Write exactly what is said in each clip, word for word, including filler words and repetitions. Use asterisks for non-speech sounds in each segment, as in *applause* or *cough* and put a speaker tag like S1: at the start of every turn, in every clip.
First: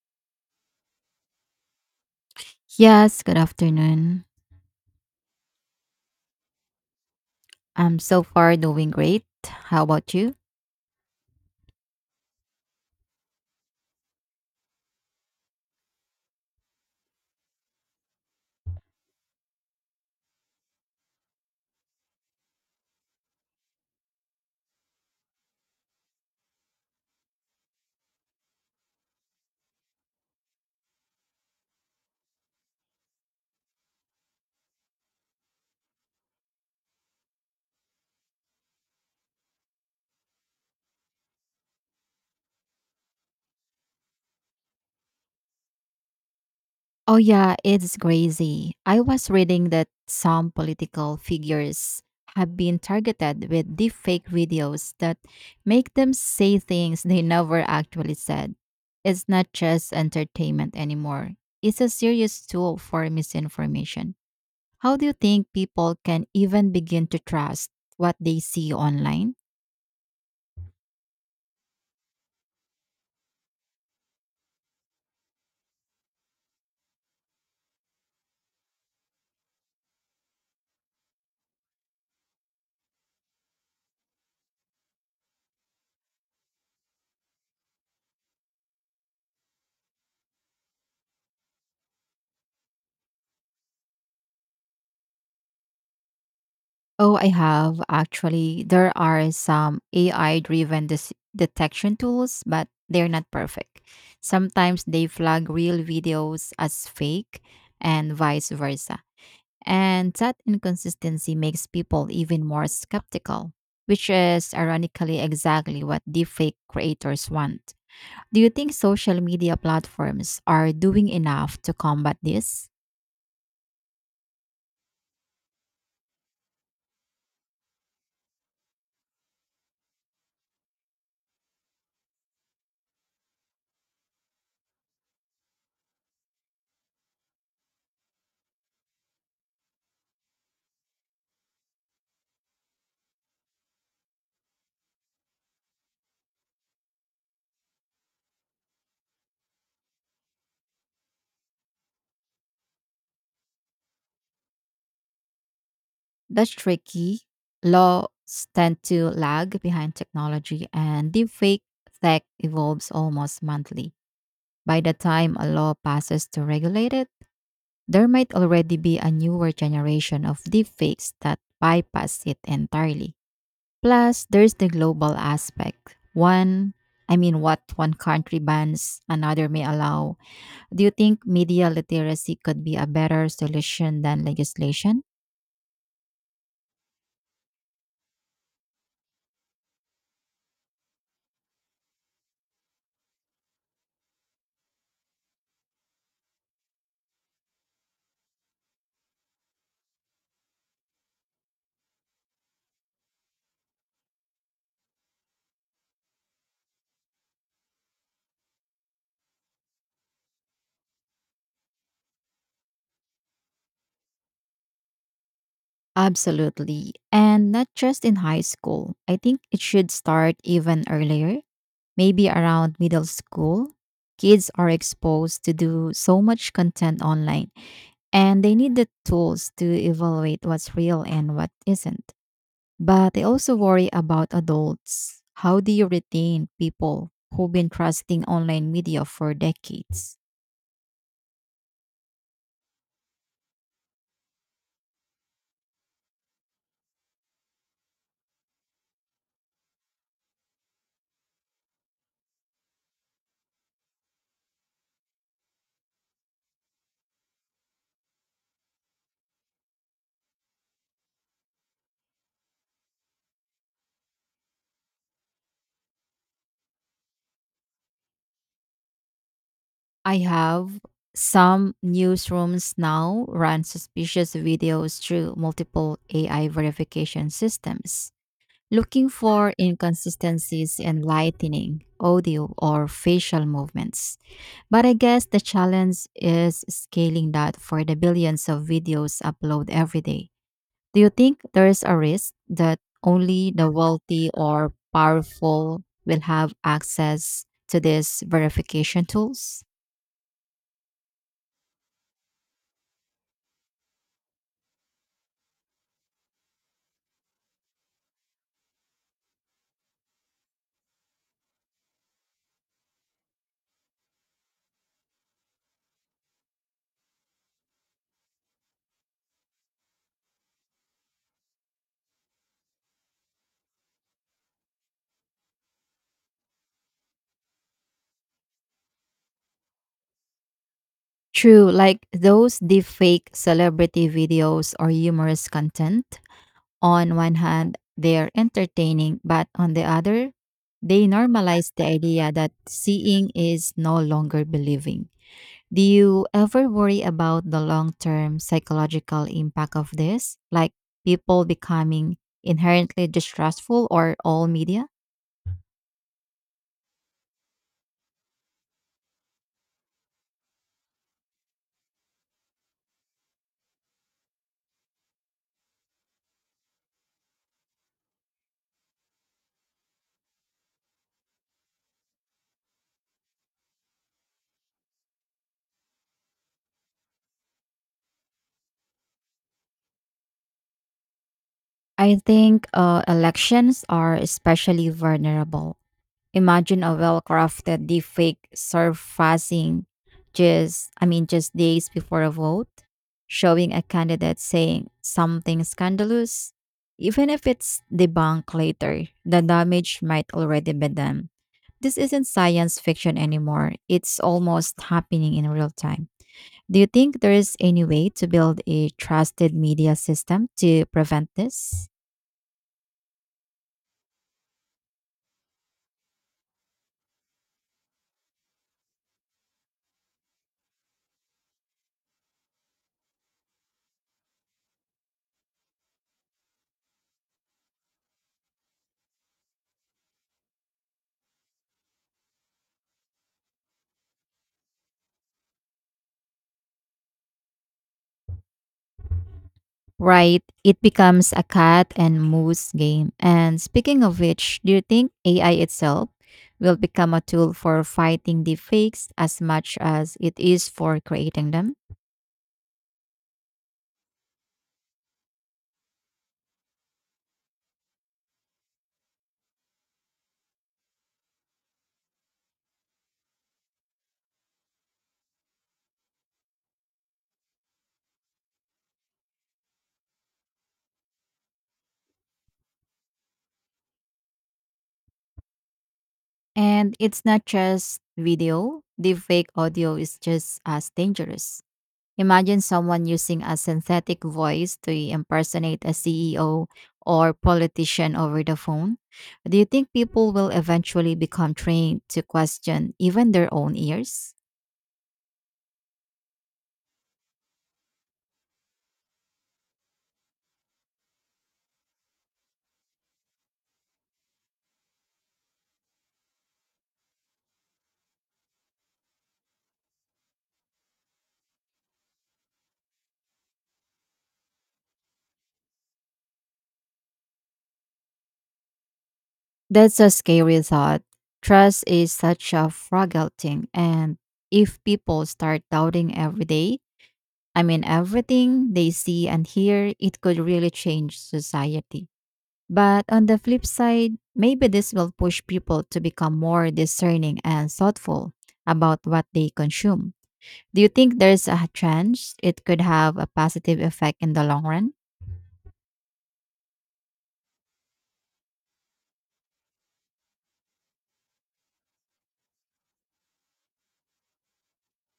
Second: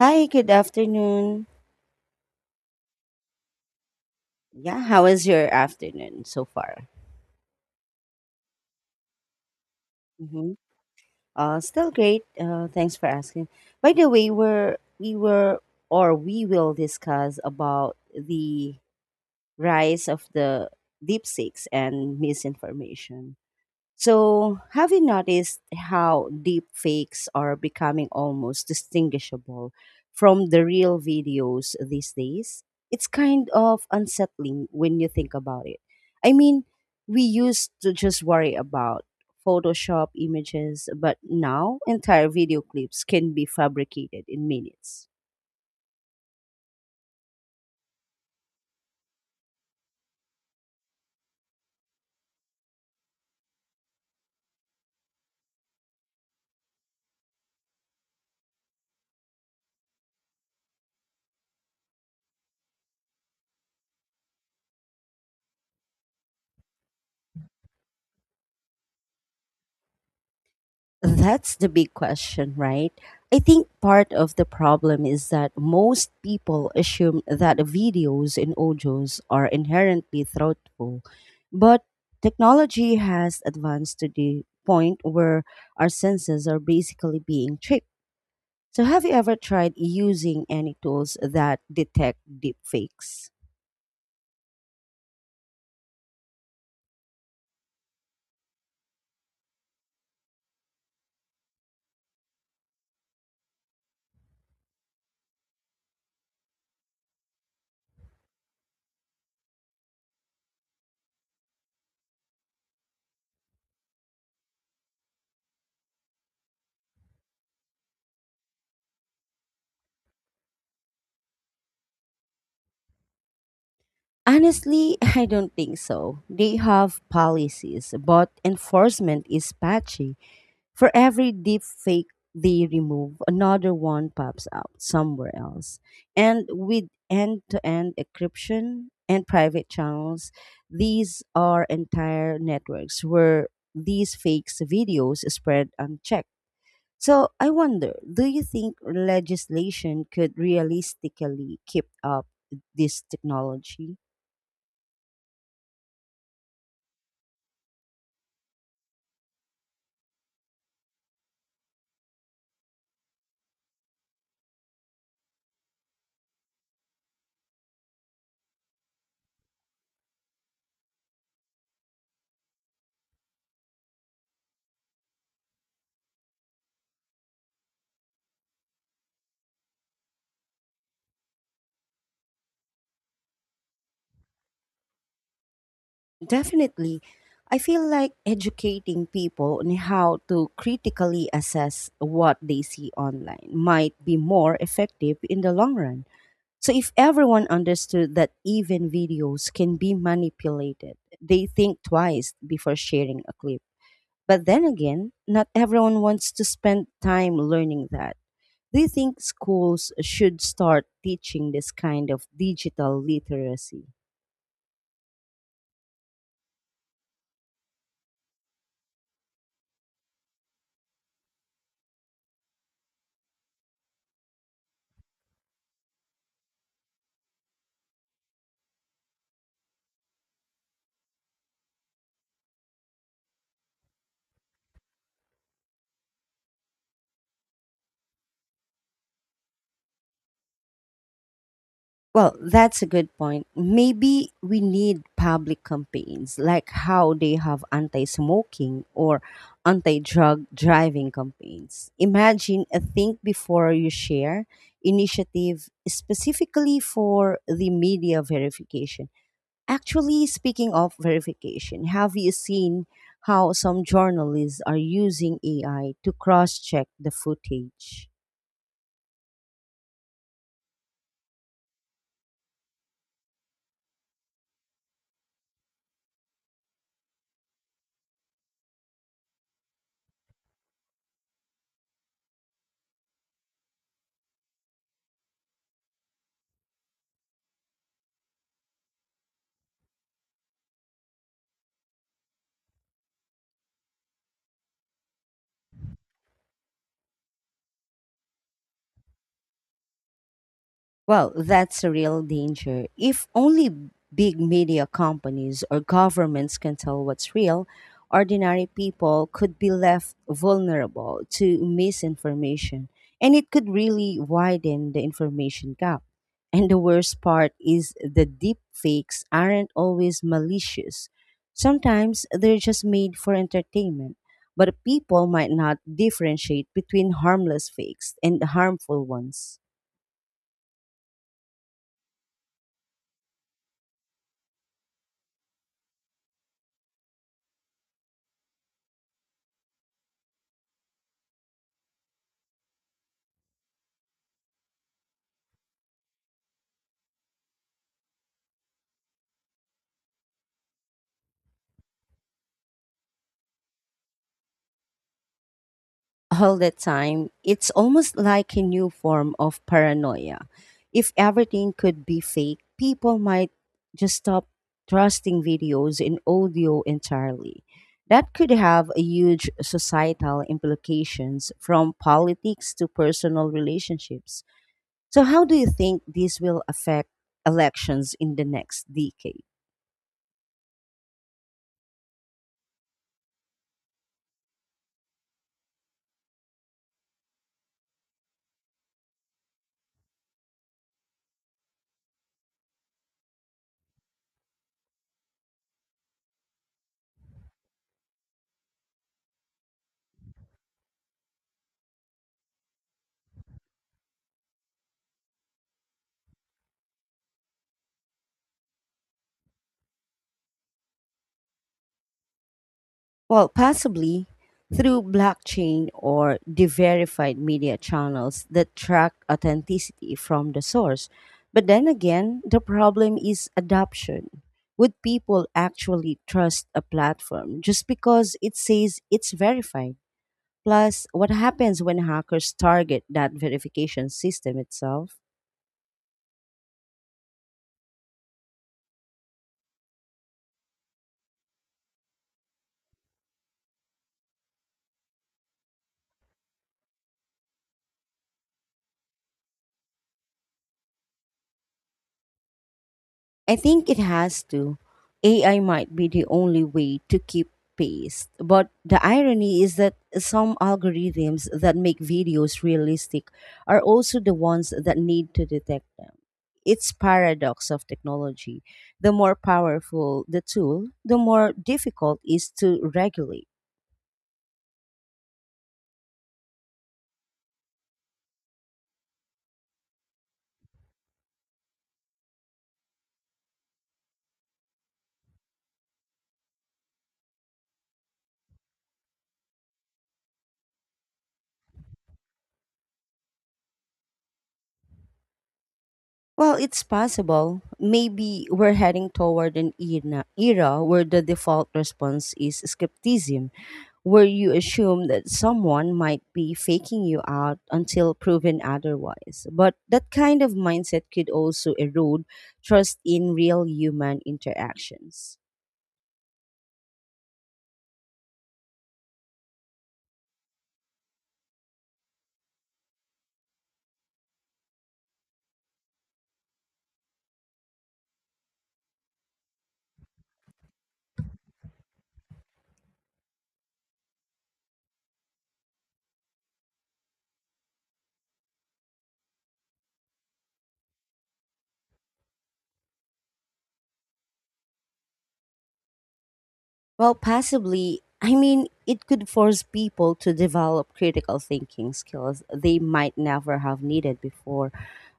S1: Hi, good afternoon.
S2: Yes, good afternoon.
S1: Yeah, how was your afternoon so far?
S2: I'm so far doing great. How about you?
S1: Mm-hmm. Uh, still great. Uh, thanks for asking. By the way, we're we were or we will discuss about the rise of the deep seeks and misinformation. So, have you noticed how deep fakes are becoming almost distinguishable from the real videos these days? It's kind of unsettling when you think about it. I mean, we used to just worry about Photoshop images, but now entire video clips can be fabricated in minutes.
S2: Oh, yeah, it's crazy. I was reading that some political figures have been targeted with deepfake videos that make them say things they never actually said. It's not just entertainment anymore, it's a serious tool for misinformation. How do you think people can even begin to trust what they see online?
S1: That's the big question, right? I think part of the problem is that most people assume that videos and audios are inherently thoughtful. But technology has advanced to the point where our senses are basically being tricked. So, have you ever tried using any tools that detect deepfakes?
S2: Oh, I have actually. There are some A I driven dis- detection tools, but they're not perfect. Sometimes they flag real videos as fake and vice versa. And that inconsistency makes people even more skeptical, which is ironically exactly what deepfake creators want. Do you think social media platforms are doing enough to combat this?
S1: Honestly, *laughs* I don't think so. They have policies, but enforcement is patchy. For every deep fake they remove, another one pops out somewhere else. And with end to end encryption and private channels, these are entire networks where these fakes videos spread unchecked. So I wonder, do you think legislation could realistically keep up this technology?
S2: That's tricky. Laws tend to lag behind technology, and deepfake tech evolves almost monthly. By the time a law passes to regulate it, there might already be a newer generation of deepfakes that bypass it entirely. Plus, there's the global aspect. One, I mean, what one country bans, another may allow. Do you think media literacy could be a better solution than legislation?
S1: Definitely. I feel like educating people on how to critically assess what they see online might be more effective in the long run. So, if everyone understood that even videos can be manipulated, they think twice before sharing a clip. But then again, not everyone wants to spend time learning that. Do you think schools should start teaching this kind of digital literacy?
S2: Absolutely. And not just in high school. I think it should start even earlier, maybe around middle school. Kids are exposed to do so much content online, and they need the tools to evaluate what's real and what isn't. But I also worry about adults. How do you retain people who've been trusting online media for decades?
S1: Well, that's a good point. Maybe we need public campaigns like how they have anti smoking or anti drug driving campaigns. Imagine a think before you share initiative specifically for the media verification. Actually, speaking of verification, have you seen how some journalists are using A I to cross check the footage?
S2: I have some newsrooms now run suspicious videos through multiple A I verification systems, looking for inconsistencies in lighting, audio, or facial movements. But I guess the challenge is scaling that for the billions of videos uploaded every day. Do you think there is a risk that only the wealthy or powerful will have access to these verification tools?
S1: Well, that's a real danger. If only big media companies or governments can tell what's real, ordinary people could be left vulnerable to misinformation, and it could really widen the information gap. And the worst part is the deep fakes aren't always malicious. Sometimes they're just made for entertainment, but people might not differentiate between harmless fakes and harmful ones.
S2: True, like those deepfake celebrity videos or humorous content. On one hand, they're entertaining, but on the other, they normalize the idea that seeing is no longer believing. Do you ever worry about the long term psychological impact of this, like people becoming inherently distrustful or all media?
S1: All the time, it's almost like a new form of paranoia. If everything could be fake, people might just stop trusting videos and audio entirely. That could have a huge societal implications from politics to personal relationships. So how do you think this will affect elections in the next decade?
S2: I think uh, elections are especially vulnerable. Imagine a well-crafted deepfake surfacing just, I mean, just days before a vote, showing a candidate saying something scandalous. Even if it's debunked later, the damage might already be done. This isn't science fiction anymore. It's almost happening in real time. Do you think there is any way to build a trusted media system to prevent this?
S1: Well, possibly through blockchain or de verified media channels that track authenticity from the source. But then again, the problem is adoption. Would people actually trust a platform just because it says it's verified? Plus, what happens when hackers target that verification system itself?
S2: Right, it becomes a cat and moose game. And speaking of which, do you think A I itself will become a tool for fighting deepfakes as much as it is for creating them?
S1: I think it has to. A I might be the only way to keep pace. But the irony is that some algorithms that make videos realistic are also the ones that need to detect them. It's paradox of technology. The more powerful the tool, the more difficult it is to regulate.
S2: And it's not just video, deepfake audio is just as dangerous. Imagine someone using a synthetic voice to impersonate a C E O or politician over the phone. Do you think people will eventually become trained to question even their own ears?
S1: Well, it's possible. Maybe we're heading toward an era, era where the default response is skepticism, where you assume that someone might be faking you out until proven otherwise. But that kind of mindset could also erode trust in real human interactions.
S2: That's a scary thought. Trust is such a fragile thing. And if people start doubting every day, I mean, everything they see and hear, it could really change society. But on the flip side, maybe this will push people to become more discerning and thoughtful about what they consume. Do you think there's a chance it could have a positive effect in the long run?
S1: Well, possibly. I mean, it could force people to develop critical thinking skills they might never have needed before.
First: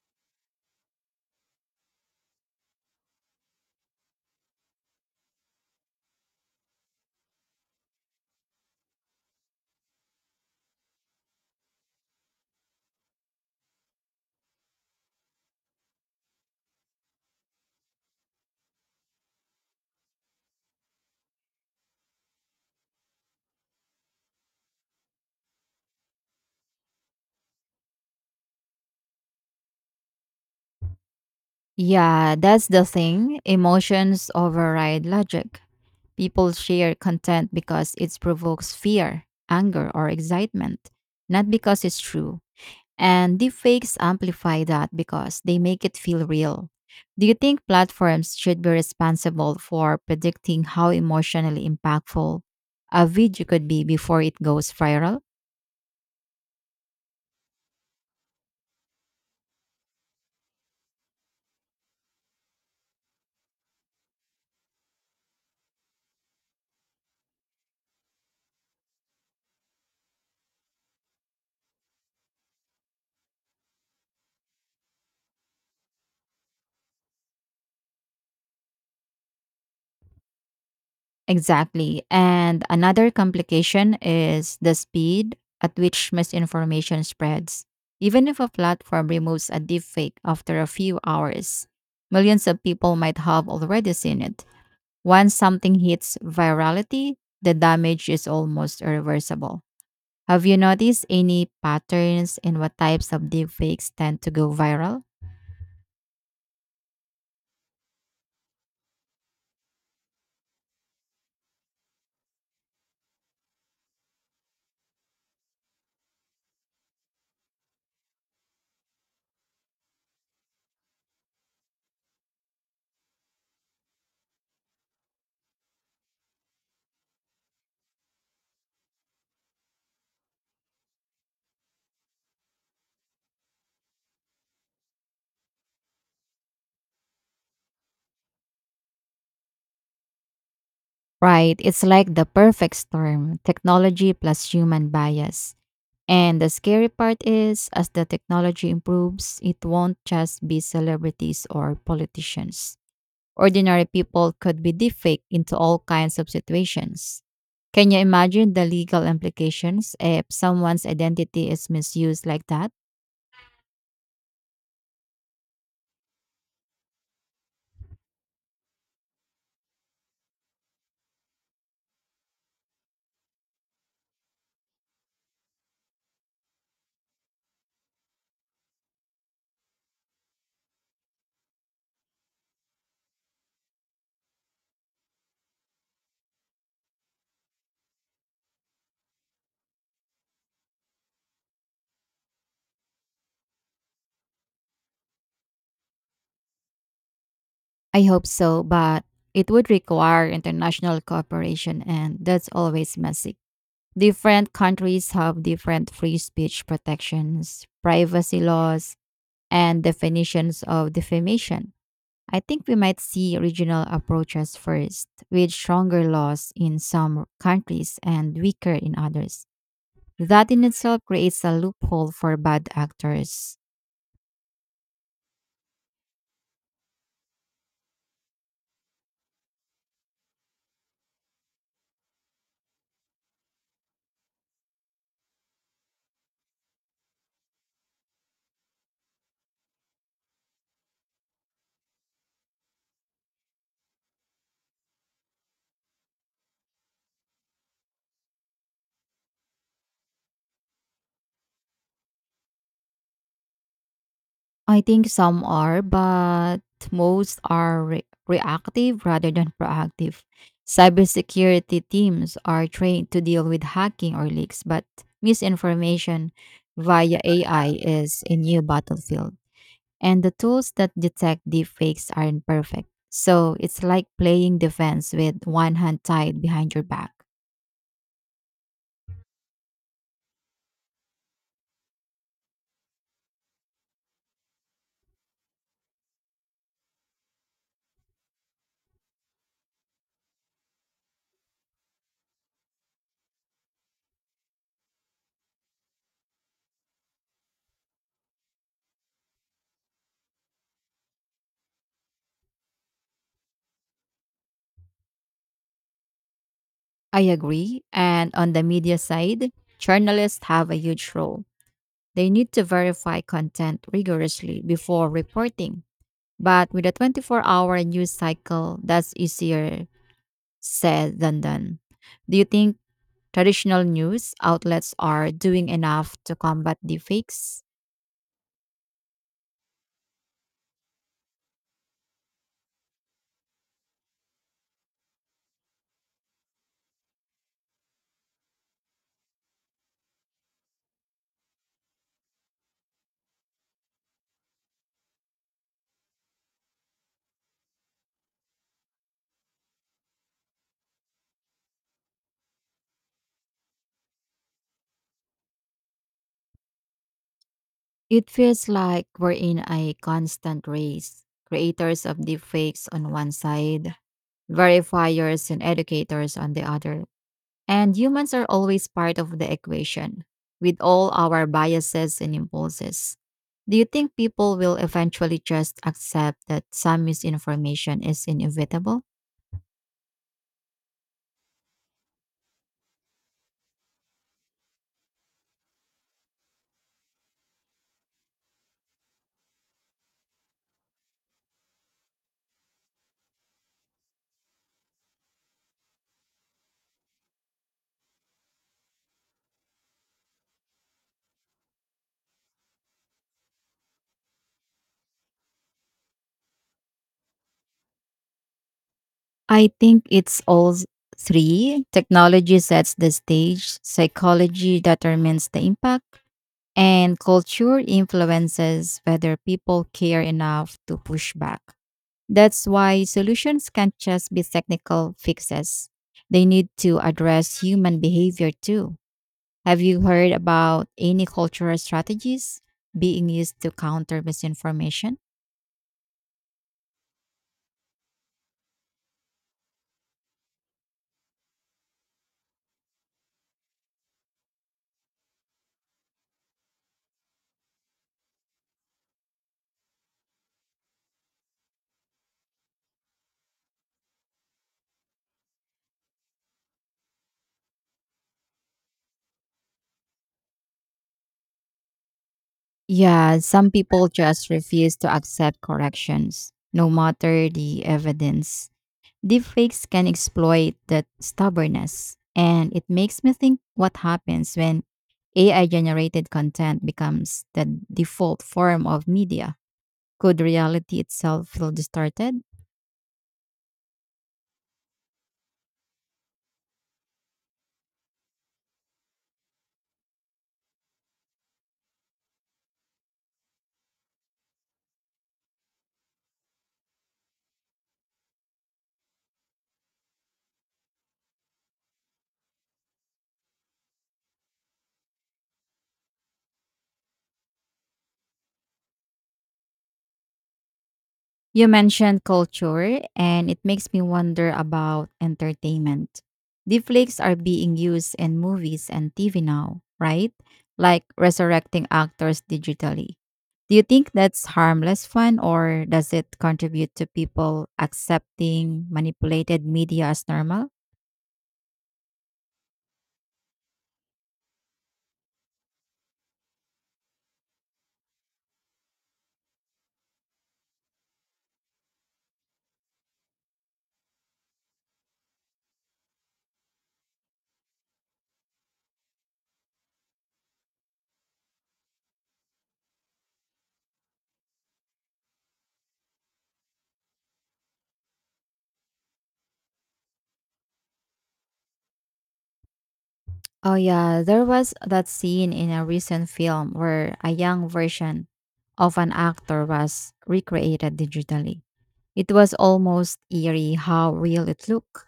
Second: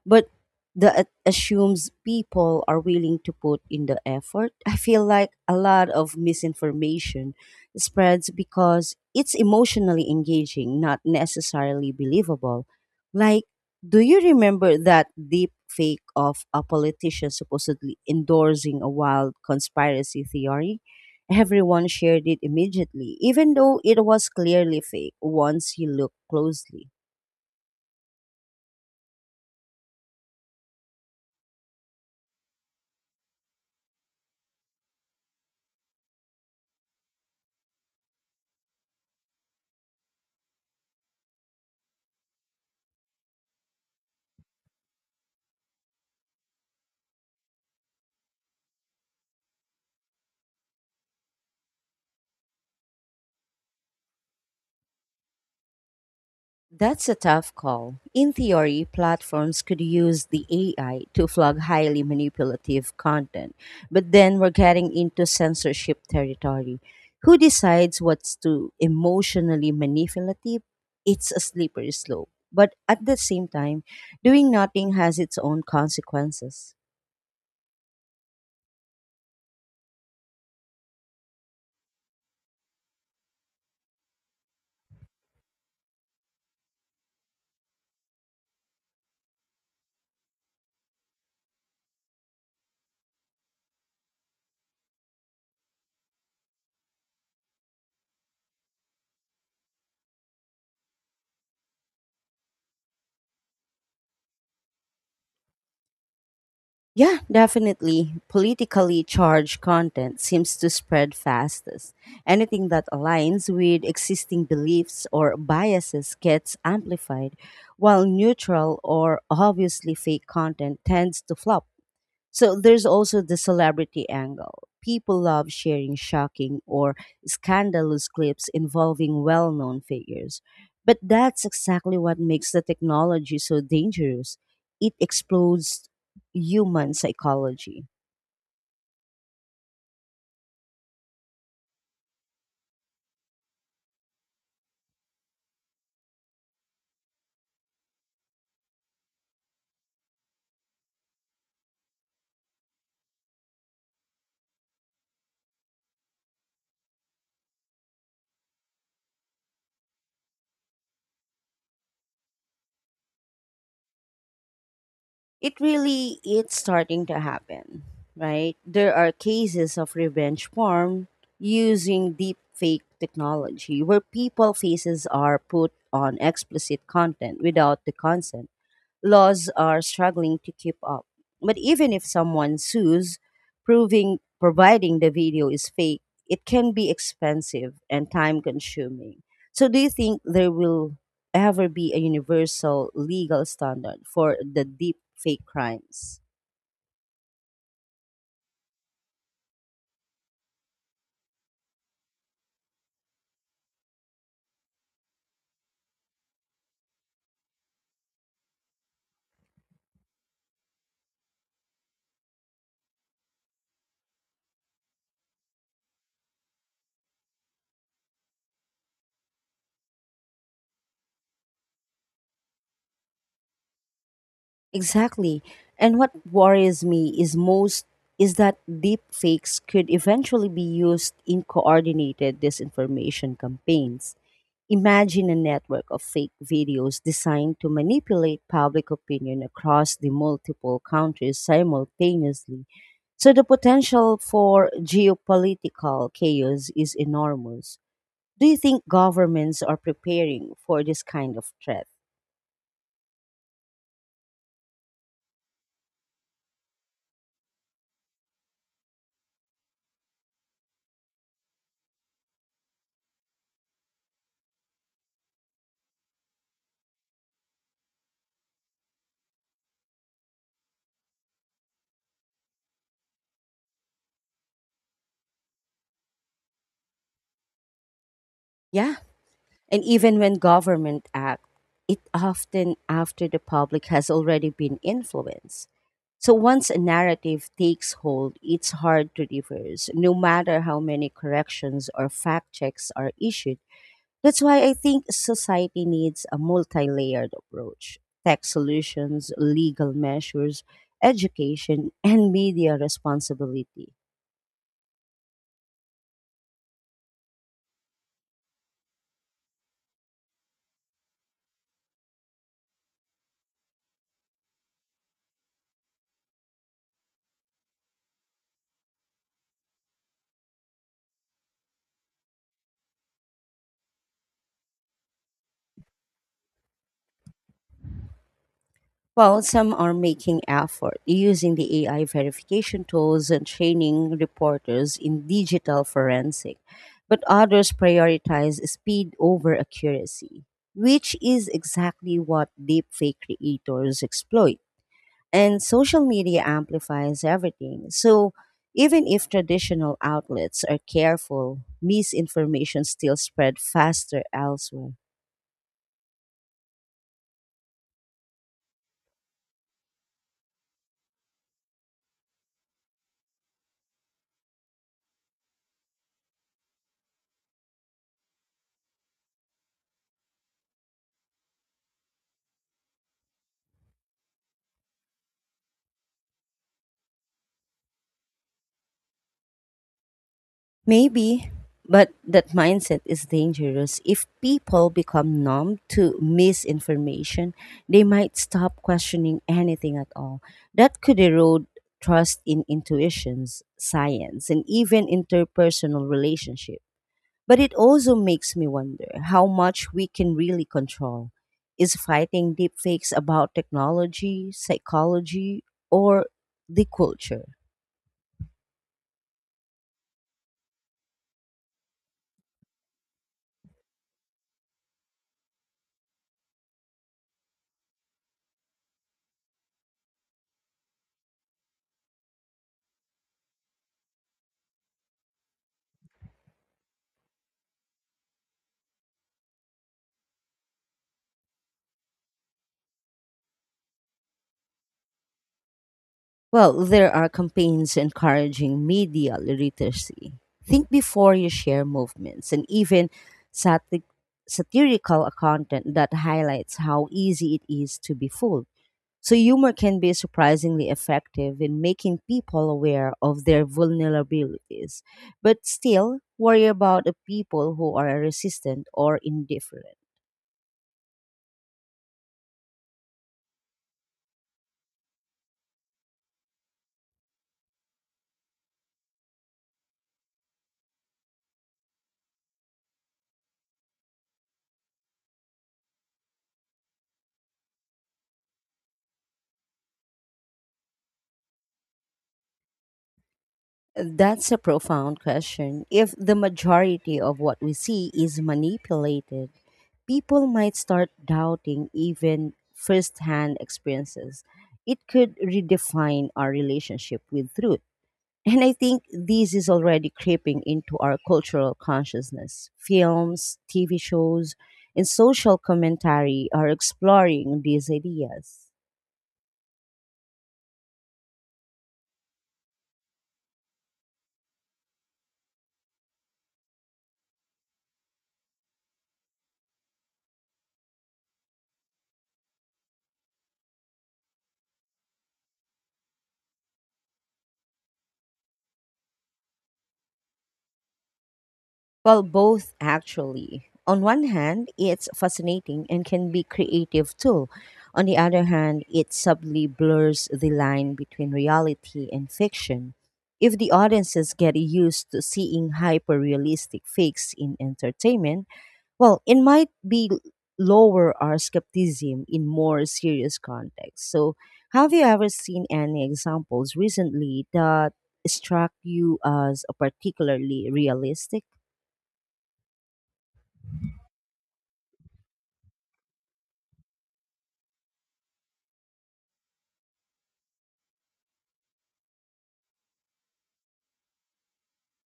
S1: But that assumes people are willing to put in the effort. I feel like a lot of misinformation spreads because it's emotionally engaging, not necessarily believable. Like, do you remember that deep fake of a politician supposedly endorsing a wild conspiracy theory? Everyone shared it immediately, even though it was clearly fake once you look closely.
S2: Yeah, that's the thing. Emotions override logic. People share content because it provokes fear, anger, or excitement, not because it's true. And deepfakes amplify that because they make it feel real. Do you think platforms should be responsible for predicting how emotionally impactful a video could be before it goes viral?
S1: That's a tough call. In theory, platforms could use the A I to flag highly manipulative content, but then we're getting into censorship territory. Who decides what's too emotionally manipulative? It's a slippery slope. But at the same time, doing nothing has its own consequences.
S2: Exactly. And another complication is the speed at which misinformation spreads. Even if a platform removes a deepfake after a few hours, millions of people might have already seen it. Once something hits virality, the damage is almost irreversible. Have you noticed any patterns in what types of deepfakes tend to go viral?
S1: Yeah, definitely. Politically charged content seems to spread fastest. Anything that aligns with existing beliefs or biases gets amplified, while neutral or obviously fake content tends to flop. So there's also the celebrity angle. People love sharing shocking or scandalous clips involving well known figures. But that's exactly what makes the technology so dangerous. It explodes human psychology.
S2: Right, it's like the perfect storm technology plus human bias. And the scary part is, as the technology improves, it won't just be celebrities or politicians. Ordinary people could be deepfaked into all kinds of situations. Can you imagine the legal implications if someone's identity is misused like that?
S1: It really it's starting to happen, right? There are cases of revenge porn using deep fake technology where people faces are put on explicit content without the consent laws are struggling to keep up. But even if someone sues, proving providing the video is fake, it can be expensive and time consuming. So do you think there will ever be a universal legal standard for the deep fake crimes?
S2: I hope so, but it would require international cooperation, and that's always messy. Different countries have different free speech protections, privacy laws, and definitions of defamation. I think we might see regional approaches first, with stronger laws in some countries and weaker in others. That in itself creates a loophole for bad actors.
S1: Exactly. And what worries me is most is that deep fakes could eventually be used in coordinated disinformation campaigns. Imagine a network of fake videos designed to manipulate public opinion across the multiple countries simultaneously. So the potential for geopolitical chaos is enormous. Do you think governments are preparing for this kind of threat?
S2: I think some are, but most are re- reactive rather than proactive. Cybersecurity teams are trained to deal with hacking or leaks, but misinformation via A I is a new battlefield. And the tools that detect deepfakes aren't perfect. So it's like playing defense with one hand tied behind your back.
S1: Yeah. And even when government act, it often after the public has already been influenced. So once a narrative takes hold, it's hard to reverse, no matter how many corrections or fact checks are issued. That's why I think society needs a multi layered approach tech solutions, legal measures, education, and media responsibility.
S2: I agree. And on the media side, journalists have a huge role. They need to verify content rigorously before reporting. But with a twenty-four hour news cycle, that's easier said than done. Do you think traditional news outlets are doing enough to combat deepfakes?
S1: Well, some are making effort using the A I verification tools and training reporters in digital forensic, but others prioritize speed over accuracy, which is exactly what deepfake creators exploit. And social media amplifies everything. So even if traditional outlets are careful, misinformation still spread faster elsewhere.
S2: It feels like we're in a constant race. Creators of deepfakes on one side, verifiers and educators on the other. And humans are always part of the equation, with all our biases and impulses. Do you think people will eventually just accept that some misinformation is inevitable?
S1: Maybe, but that mindset is dangerous. If people become numb to misinformation, they might stop questioning anything at all. That could erode trust in intuitions, science, and even interpersonal relationships. But it also makes me wonder how much we can really control. Is fighting deepfakes about technology, psychology, or the culture?
S2: I think it's all s- three. Technology sets the stage, psychology determines the impact and culture influences whether people care enough to push back. That's why solutions can't just be technical fixes. They need to address human behavior too. Have you heard about any cultural strategies being used to counter misinformation?
S1: Well, there are campaigns encouraging media literacy. Think before you share movements and even sati- satirical content that highlights how easy it is to be fooled. So, humor can be surprisingly effective in making people aware of their vulnerabilities, but still worry about the people who are resistant or indifferent.
S2: Yeah, some people just refuse to accept corrections, no matter the evidence. Deepfakes can exploit that stubbornness, and it makes me think what happens when A I generated content becomes the default form of media. Could reality itself feel distorted?
S1: That's a profound question. If the majority of what we see is manipulated, people might start doubting even firsthand experiences. It could redefine our relationship with truth. And I think this is already creeping into our cultural consciousness. Films, T V shows, and social commentary are exploring these ideas.
S2: You mentioned culture, and it makes me wonder about entertainment. Deepfakes are being used in movies and T V now, right? Like resurrecting actors digitally. Do you think that's harmless fun, or does it contribute to people accepting manipulated media as normal?
S1: Well, both actually. On one hand, it's fascinating and can be creative too. On the other hand, it subtly blurs the line between reality and fiction. If the audiences get used to seeing hyper-realistic fakes in entertainment, well, it might be lower our skepticism in more serious contexts. So, have you ever seen any examples recently that struck you as particularly realistic?
S2: Oh yeah, there was that scene in a recent film where a young version of an actor was recreated digitally. It was almost eerie how real it looked.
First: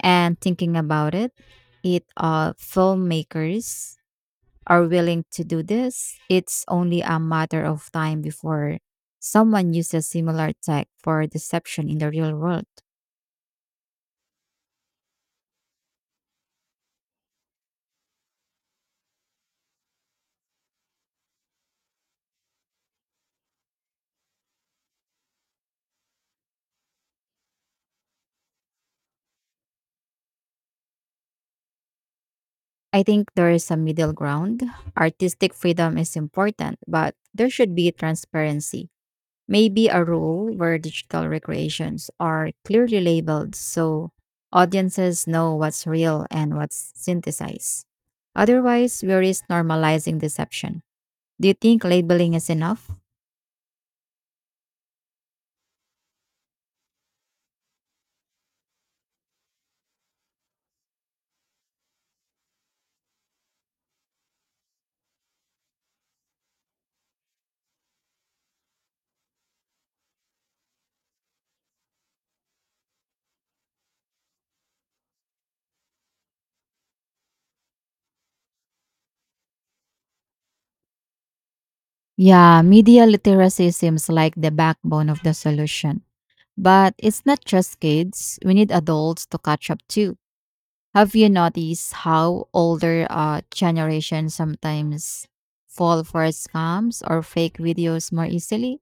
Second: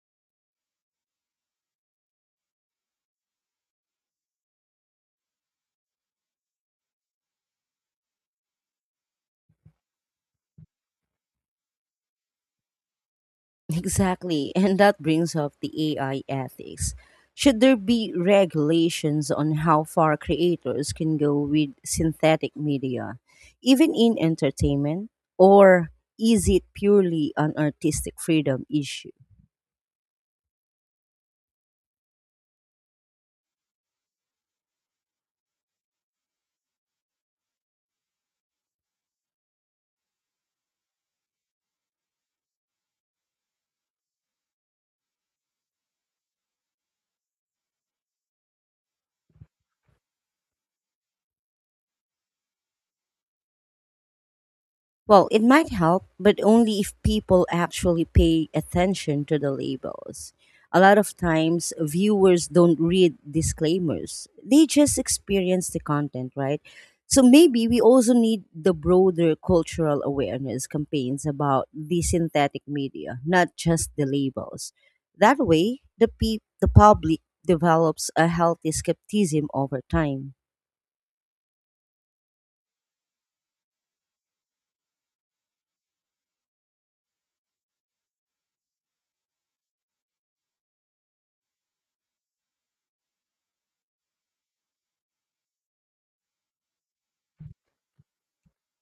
S2: And thinking about it, it uh filmmakers are willing to do this. It's only a matter of time before someone uses similar tech for deception in the real world.
S1: Exactly. And that brings up the A I ethics. Should there be regulations on how far creators can go with synthetic media, even in entertainment? Or is it purely an artistic freedom issue?
S2: I think there is a middle ground. Artistic freedom is important, but there should be transparency. Maybe a rule where digital recreations are clearly labeled so audiences know what's real and what's synthesized. Otherwise, we risk normalizing deception. Do you think labeling is enough?
S1: Well, it might help, but only if people actually pay attention to the labels. A lot of times, viewers don't read disclaimers, they just experience the content, right? So maybe we also need the broader cultural awareness campaigns about the synthetic media, not just the labels. That way, the, pe- the public develops a healthy skepticism over time.
S2: Yeah, media literacy seems like the backbone of the solution. But it's not just kids, we need adults to catch up too. Have you noticed how older uh, generations sometimes fall for scams or fake videos more easily?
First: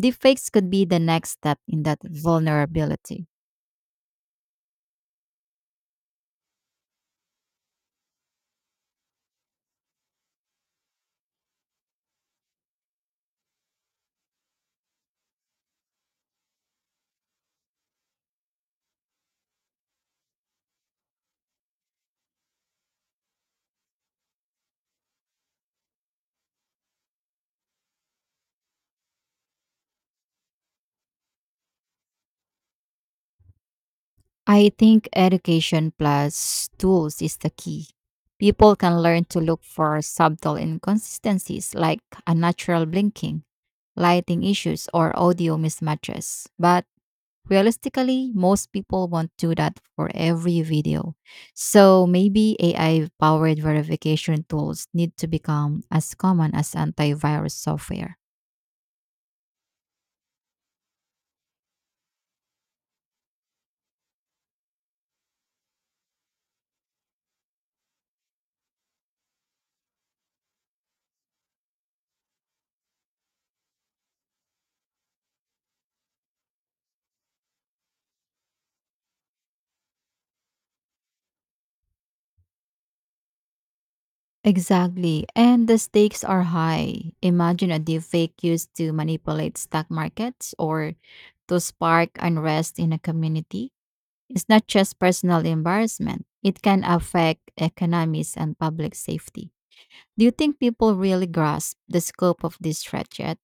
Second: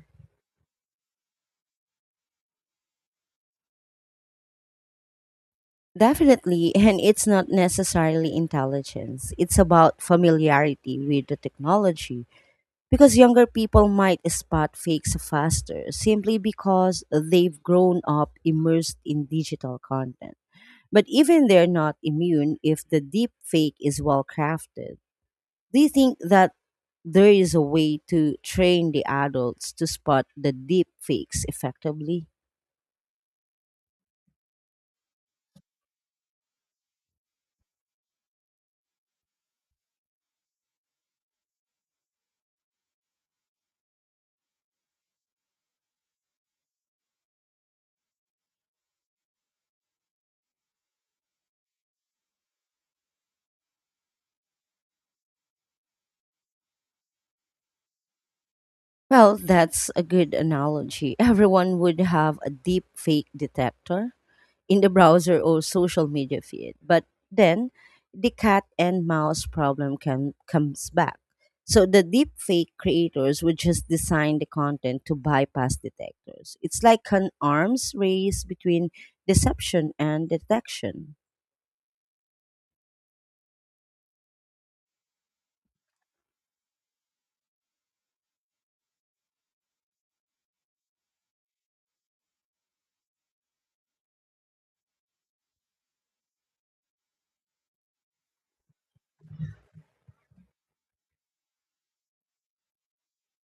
S2: Deepfakes could be the next step in that vulnerability.
S1: Definitely, and it's not necessarily intelligence. It's about familiarity with the technology because younger people might spot fakes faster simply because they've grown up immersed in digital content. But even they're not immune if the deep fake is well crafted. Do you think that there is a way to train the adults to spot the deep fakes effectively?
S2: I think education plus tools is the key. People can learn to look for subtle inconsistencies like unnatural blinking, lighting issues, or audio mismatches. But realistically, most people won't do that for every video. So maybe A I powered verification tools need to become as common as antivirus software.
S1: Well, that's a good analogy. *laughs* Everyone would have a deep fake detector in the browser or social media feed. But then the cat and mouse problem can, comes back. So the deep fake creators would just design the content to bypass detectors. It's like an arms race between deception and detection.
S2: Exactly. And the stakes are high. Imagine a deepfake used to manipulate stock markets or to spark unrest in a community. It's not just personal embarrassment, it can affect economies and public safety. Do you think people really grasp the scope of this threat yet?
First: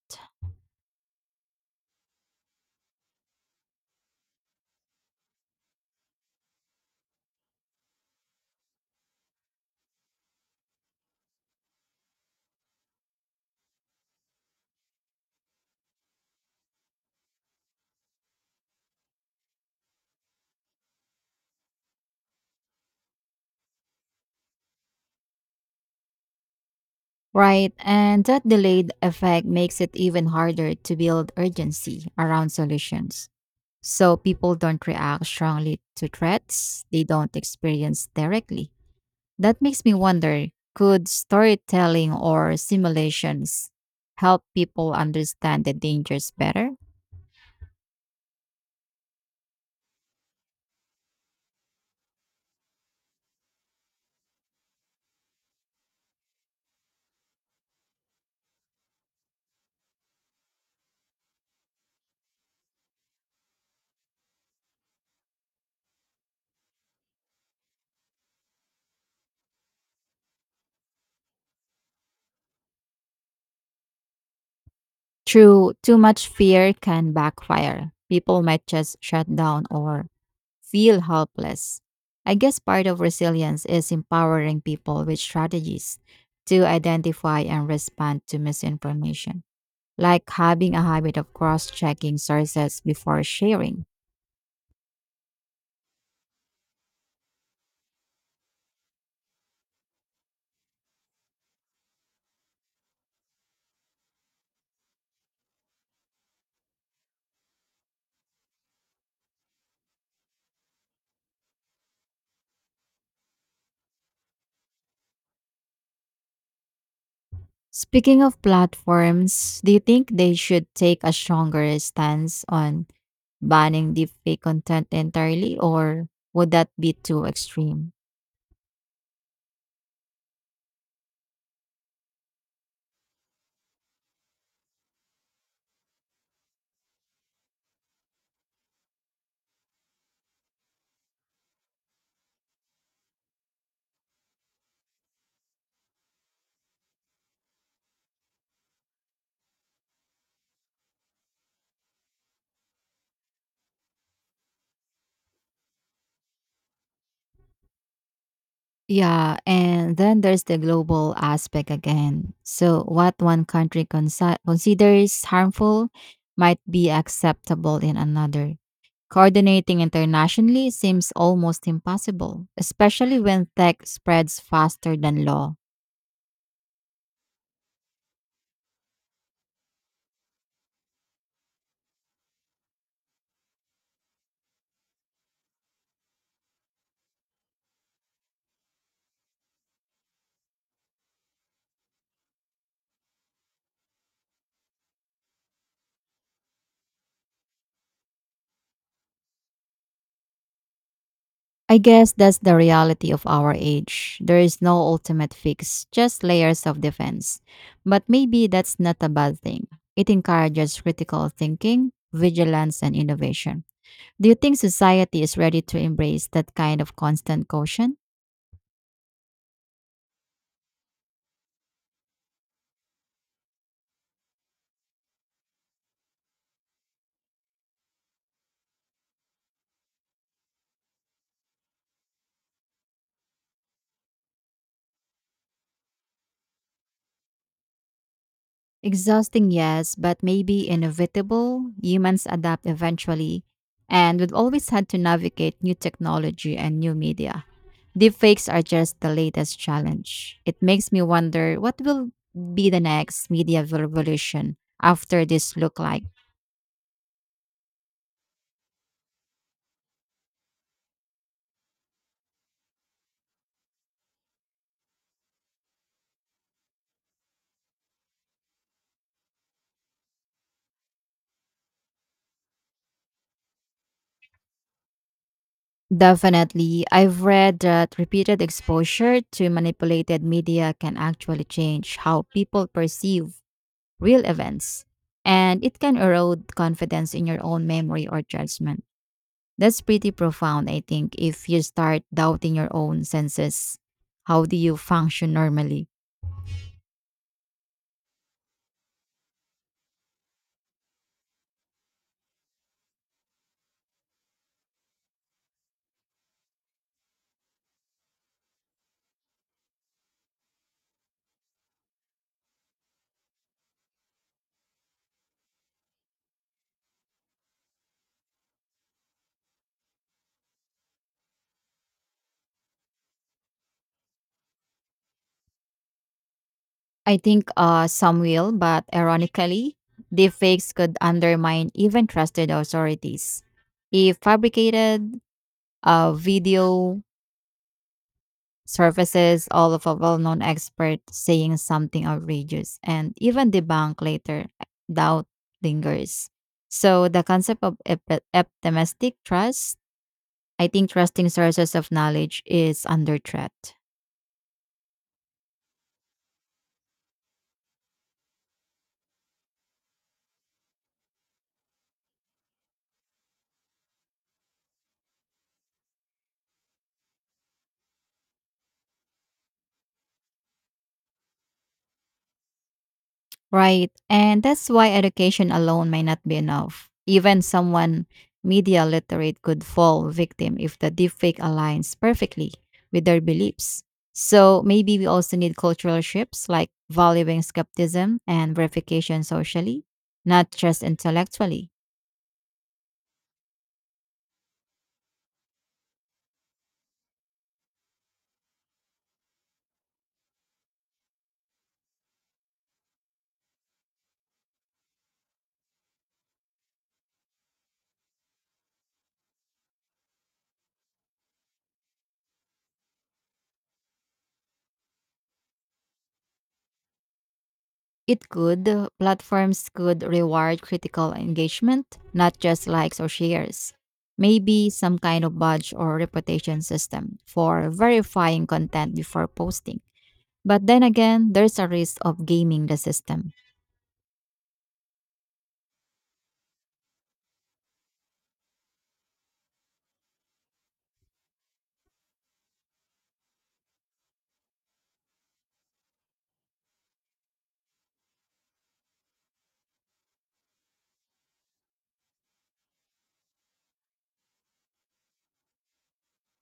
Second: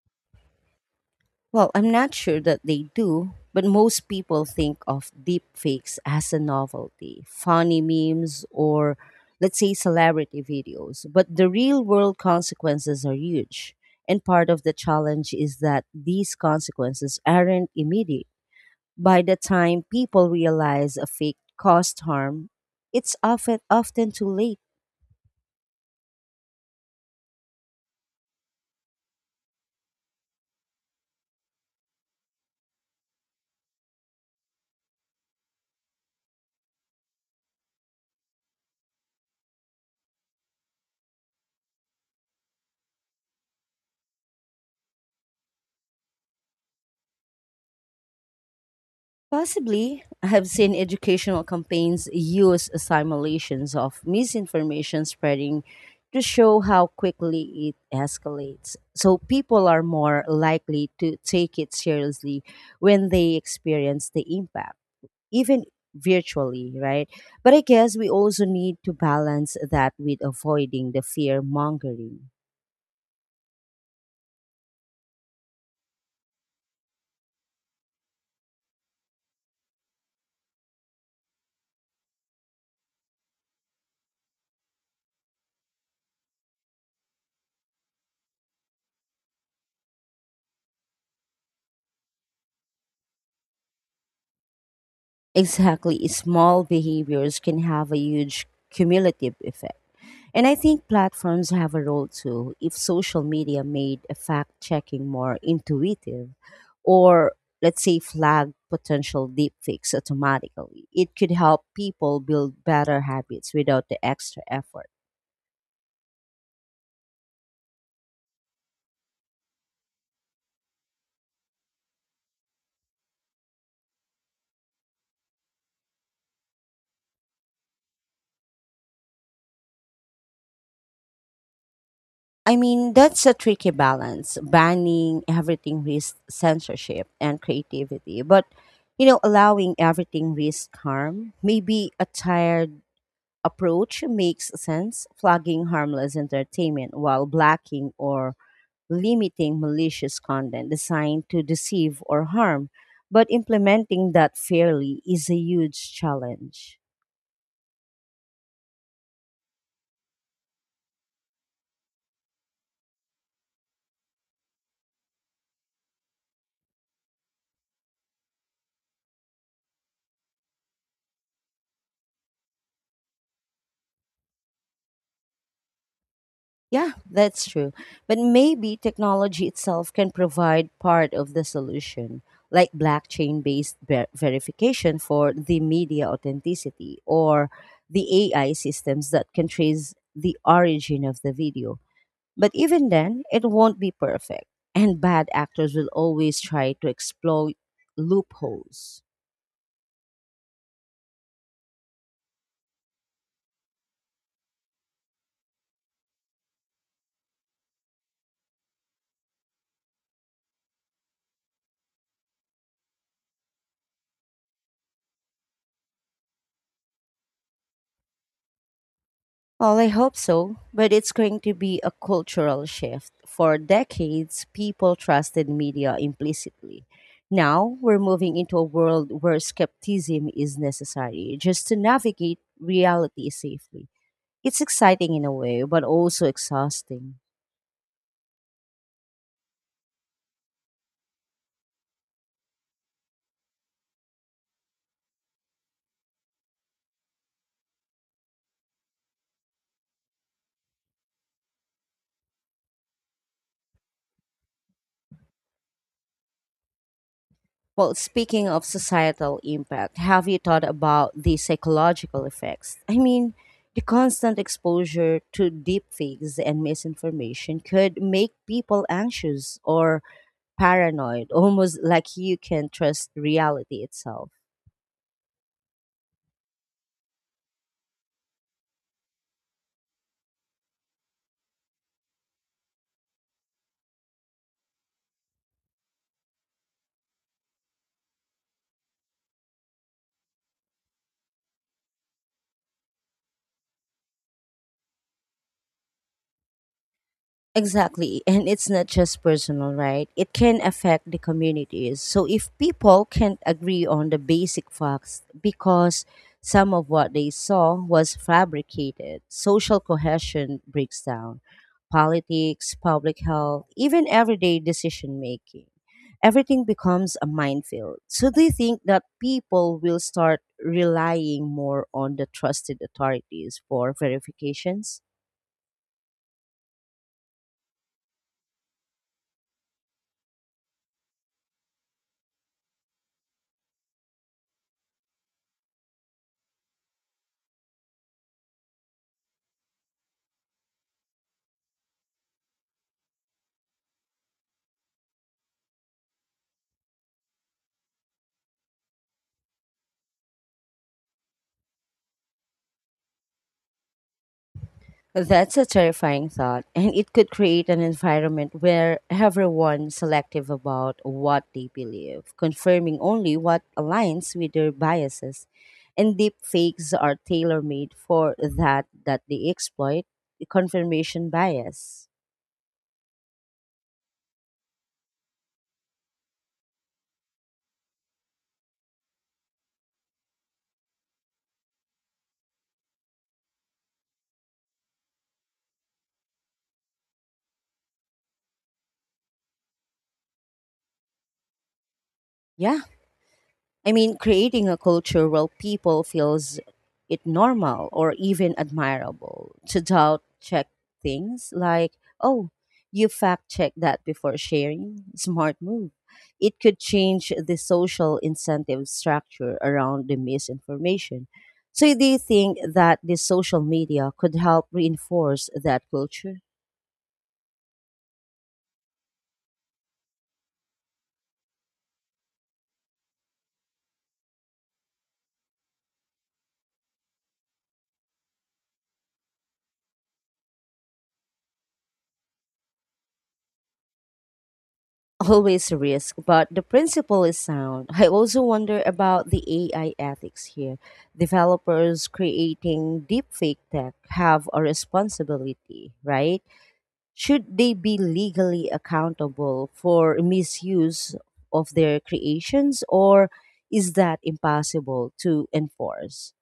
S1: Well, I'm not sure that they do, but most people think of deepfakes as a novelty, funny memes, or let's say celebrity videos. But the real world consequences are huge. And part of the challenge is that these consequences aren't immediate. By the time people realize a fake caused harm, it's often often too late.
S2: Right, and that delayed effect makes it even harder to build urgency around solutions. So people don't react strongly to threats they don't experience directly. That makes me wonder, could storytelling or simulations help people understand the dangers better?
S1: Possibly, I have seen educational campaigns use simulations of misinformation spreading to show how quickly it escalates. So people are more likely to take it seriously when they experience the impact, even virtually, right? But I guess we also need to balance that with avoiding the fear mongering.
S2: True, too much fear can backfire. People might just shut down or feel helpless. I guess part of resilience is empowering people with strategies to identify and respond to misinformation, like having a habit of cross checking sources before sharing.
S1: Exactly. Small behaviors can have a huge cumulative effect. And I think platforms have a role too. If social media made fact checking more intuitive, or let's say flag potential deepfakes automatically, it could help people build better habits without the extra effort.
S2: Speaking of platforms, do you think they should take a stronger stance on banning deepfake content entirely, or would that be too extreme?
S1: I mean, that's a tricky balance. Banning everything risks censorship and creativity, but you know, allowing everything risks harm. Maybe a tired approach makes sense, flagging harmless entertainment while blacking or limiting malicious content designed to deceive or harm. But implementing that fairly is a huge challenge.
S2: Yeah, and then there's the global aspect again. So, what one country consi- considers harmful might be acceptable in another. Coordinating internationally seems almost impossible, especially when tech spreads faster than law.
S1: Yeah, that's true. But maybe technology itself can provide part of the solution, like blockchain based ver- verification for the media authenticity or the A I systems that can trace the origin of the video. But even then, it won't be perfect, and bad actors will always try to exploit loopholes.
S2: I guess that's the reality of our age. There is no ultimate fix, just layers of defense. But maybe that's not a bad thing. It encourages critical thinking, vigilance, and innovation. Do you think society is ready to embrace that kind of constant caution?
S1: Well, I hope so, but it's going to be a cultural shift. For decades, people trusted media implicitly. Now, we're moving into a world where skepticism is necessary just to navigate reality safely. It's exciting in a way, but also exhausting.
S2: Exhausting, yes, but maybe inevitable. Humans adapt eventually, and we've always had to navigate new technology and new media. Deepfakes are just the latest challenge. It makes me wonder what will be the next media revolution after this look like.
S1: Well, speaking of societal impact, have you thought about the psychological effects? I mean, the constant exposure to deepfakes and misinformation could make people anxious or paranoid, almost like you can trust reality itself.
S2: Definitely, I've read that repeated exposure to manipulated media can actually change how people perceive real events, and it can erode confidence in your own memory or judgment. That's pretty profound, I think, if you start doubting your own senses. How do you function normally?
S1: Exactly. And it's not just personal, right? It can affect the communities. So if people can't agree on the basic facts because some of what they saw was fabricated, social cohesion breaks down. Politics, public health, even everyday decision making. Everything becomes a minefield. So they think that people will start relying more on the trusted authorities for verifications?
S2: I think uh, some will, but ironically, deepfakes could undermine even trusted authorities. If fabricated, a video surfaces all of a well-known expert saying something outrageous and even debunked later, doubt lingers, so the concept of epi- optimistic trust, I think, trusting sources of knowledge is under threat.
S1: That's a terrifying thought, and it could create an environment where everyone's selective about what they believe, confirming only what aligns with their biases. And deep fakes are tailor made for that that they exploit confirmation bias.
S2: Right. And that's why education alone might not be enough. Even someone media literate could fall victim if the deepfake aligns perfectly with their beliefs. So maybe we also need cultural shifts like valuing skepticism and verification socially, not just intellectually.
S1: Yeah. I mean, creating a culture where people feels it normal or even admirable to doubt check things like, oh, you fact check that before sharing. Smart move. It could change the social incentive structure around the misinformation. So do you think that the social media could help reinforce that culture?
S2: It could. uh, Platforms could reward critical engagement, not just likes or shares. Maybe some kind of badge or reputation system for verifying content before posting. But then again, there's a risk of gaming the system.
S1: Always a risk, but the principle is sound. I also wonder about the A I ethics here. Developers creating deepfake tech have a responsibility, right? Should they be legally accountable for misuse of their creations, or is that impossible to enforce?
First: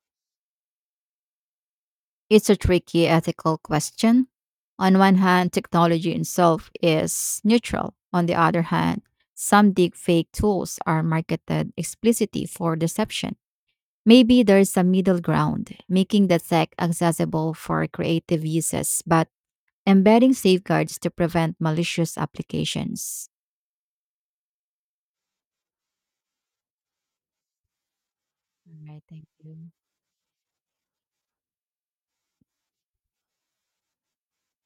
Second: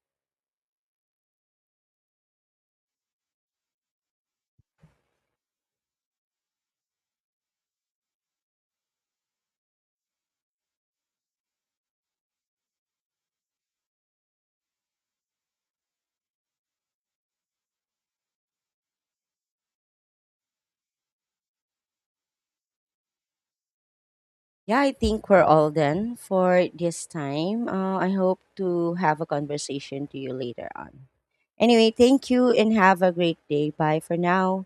S2: It's a tricky ethical question. On one hand, technology itself is neutral. On the other hand, some deepfake tools are marketed explicitly for deception. Maybe there's a middle ground, making the tech accessible for creative uses, but embedding safeguards to prevent malicious applications.
S1: Yeah, I think we're all done for this time. Uh, I hope
S2: All
S1: to
S2: right,
S1: have a
S2: thank you.
S1: conversation to you later on. Anyway, thank you and have a great day. Bye for now.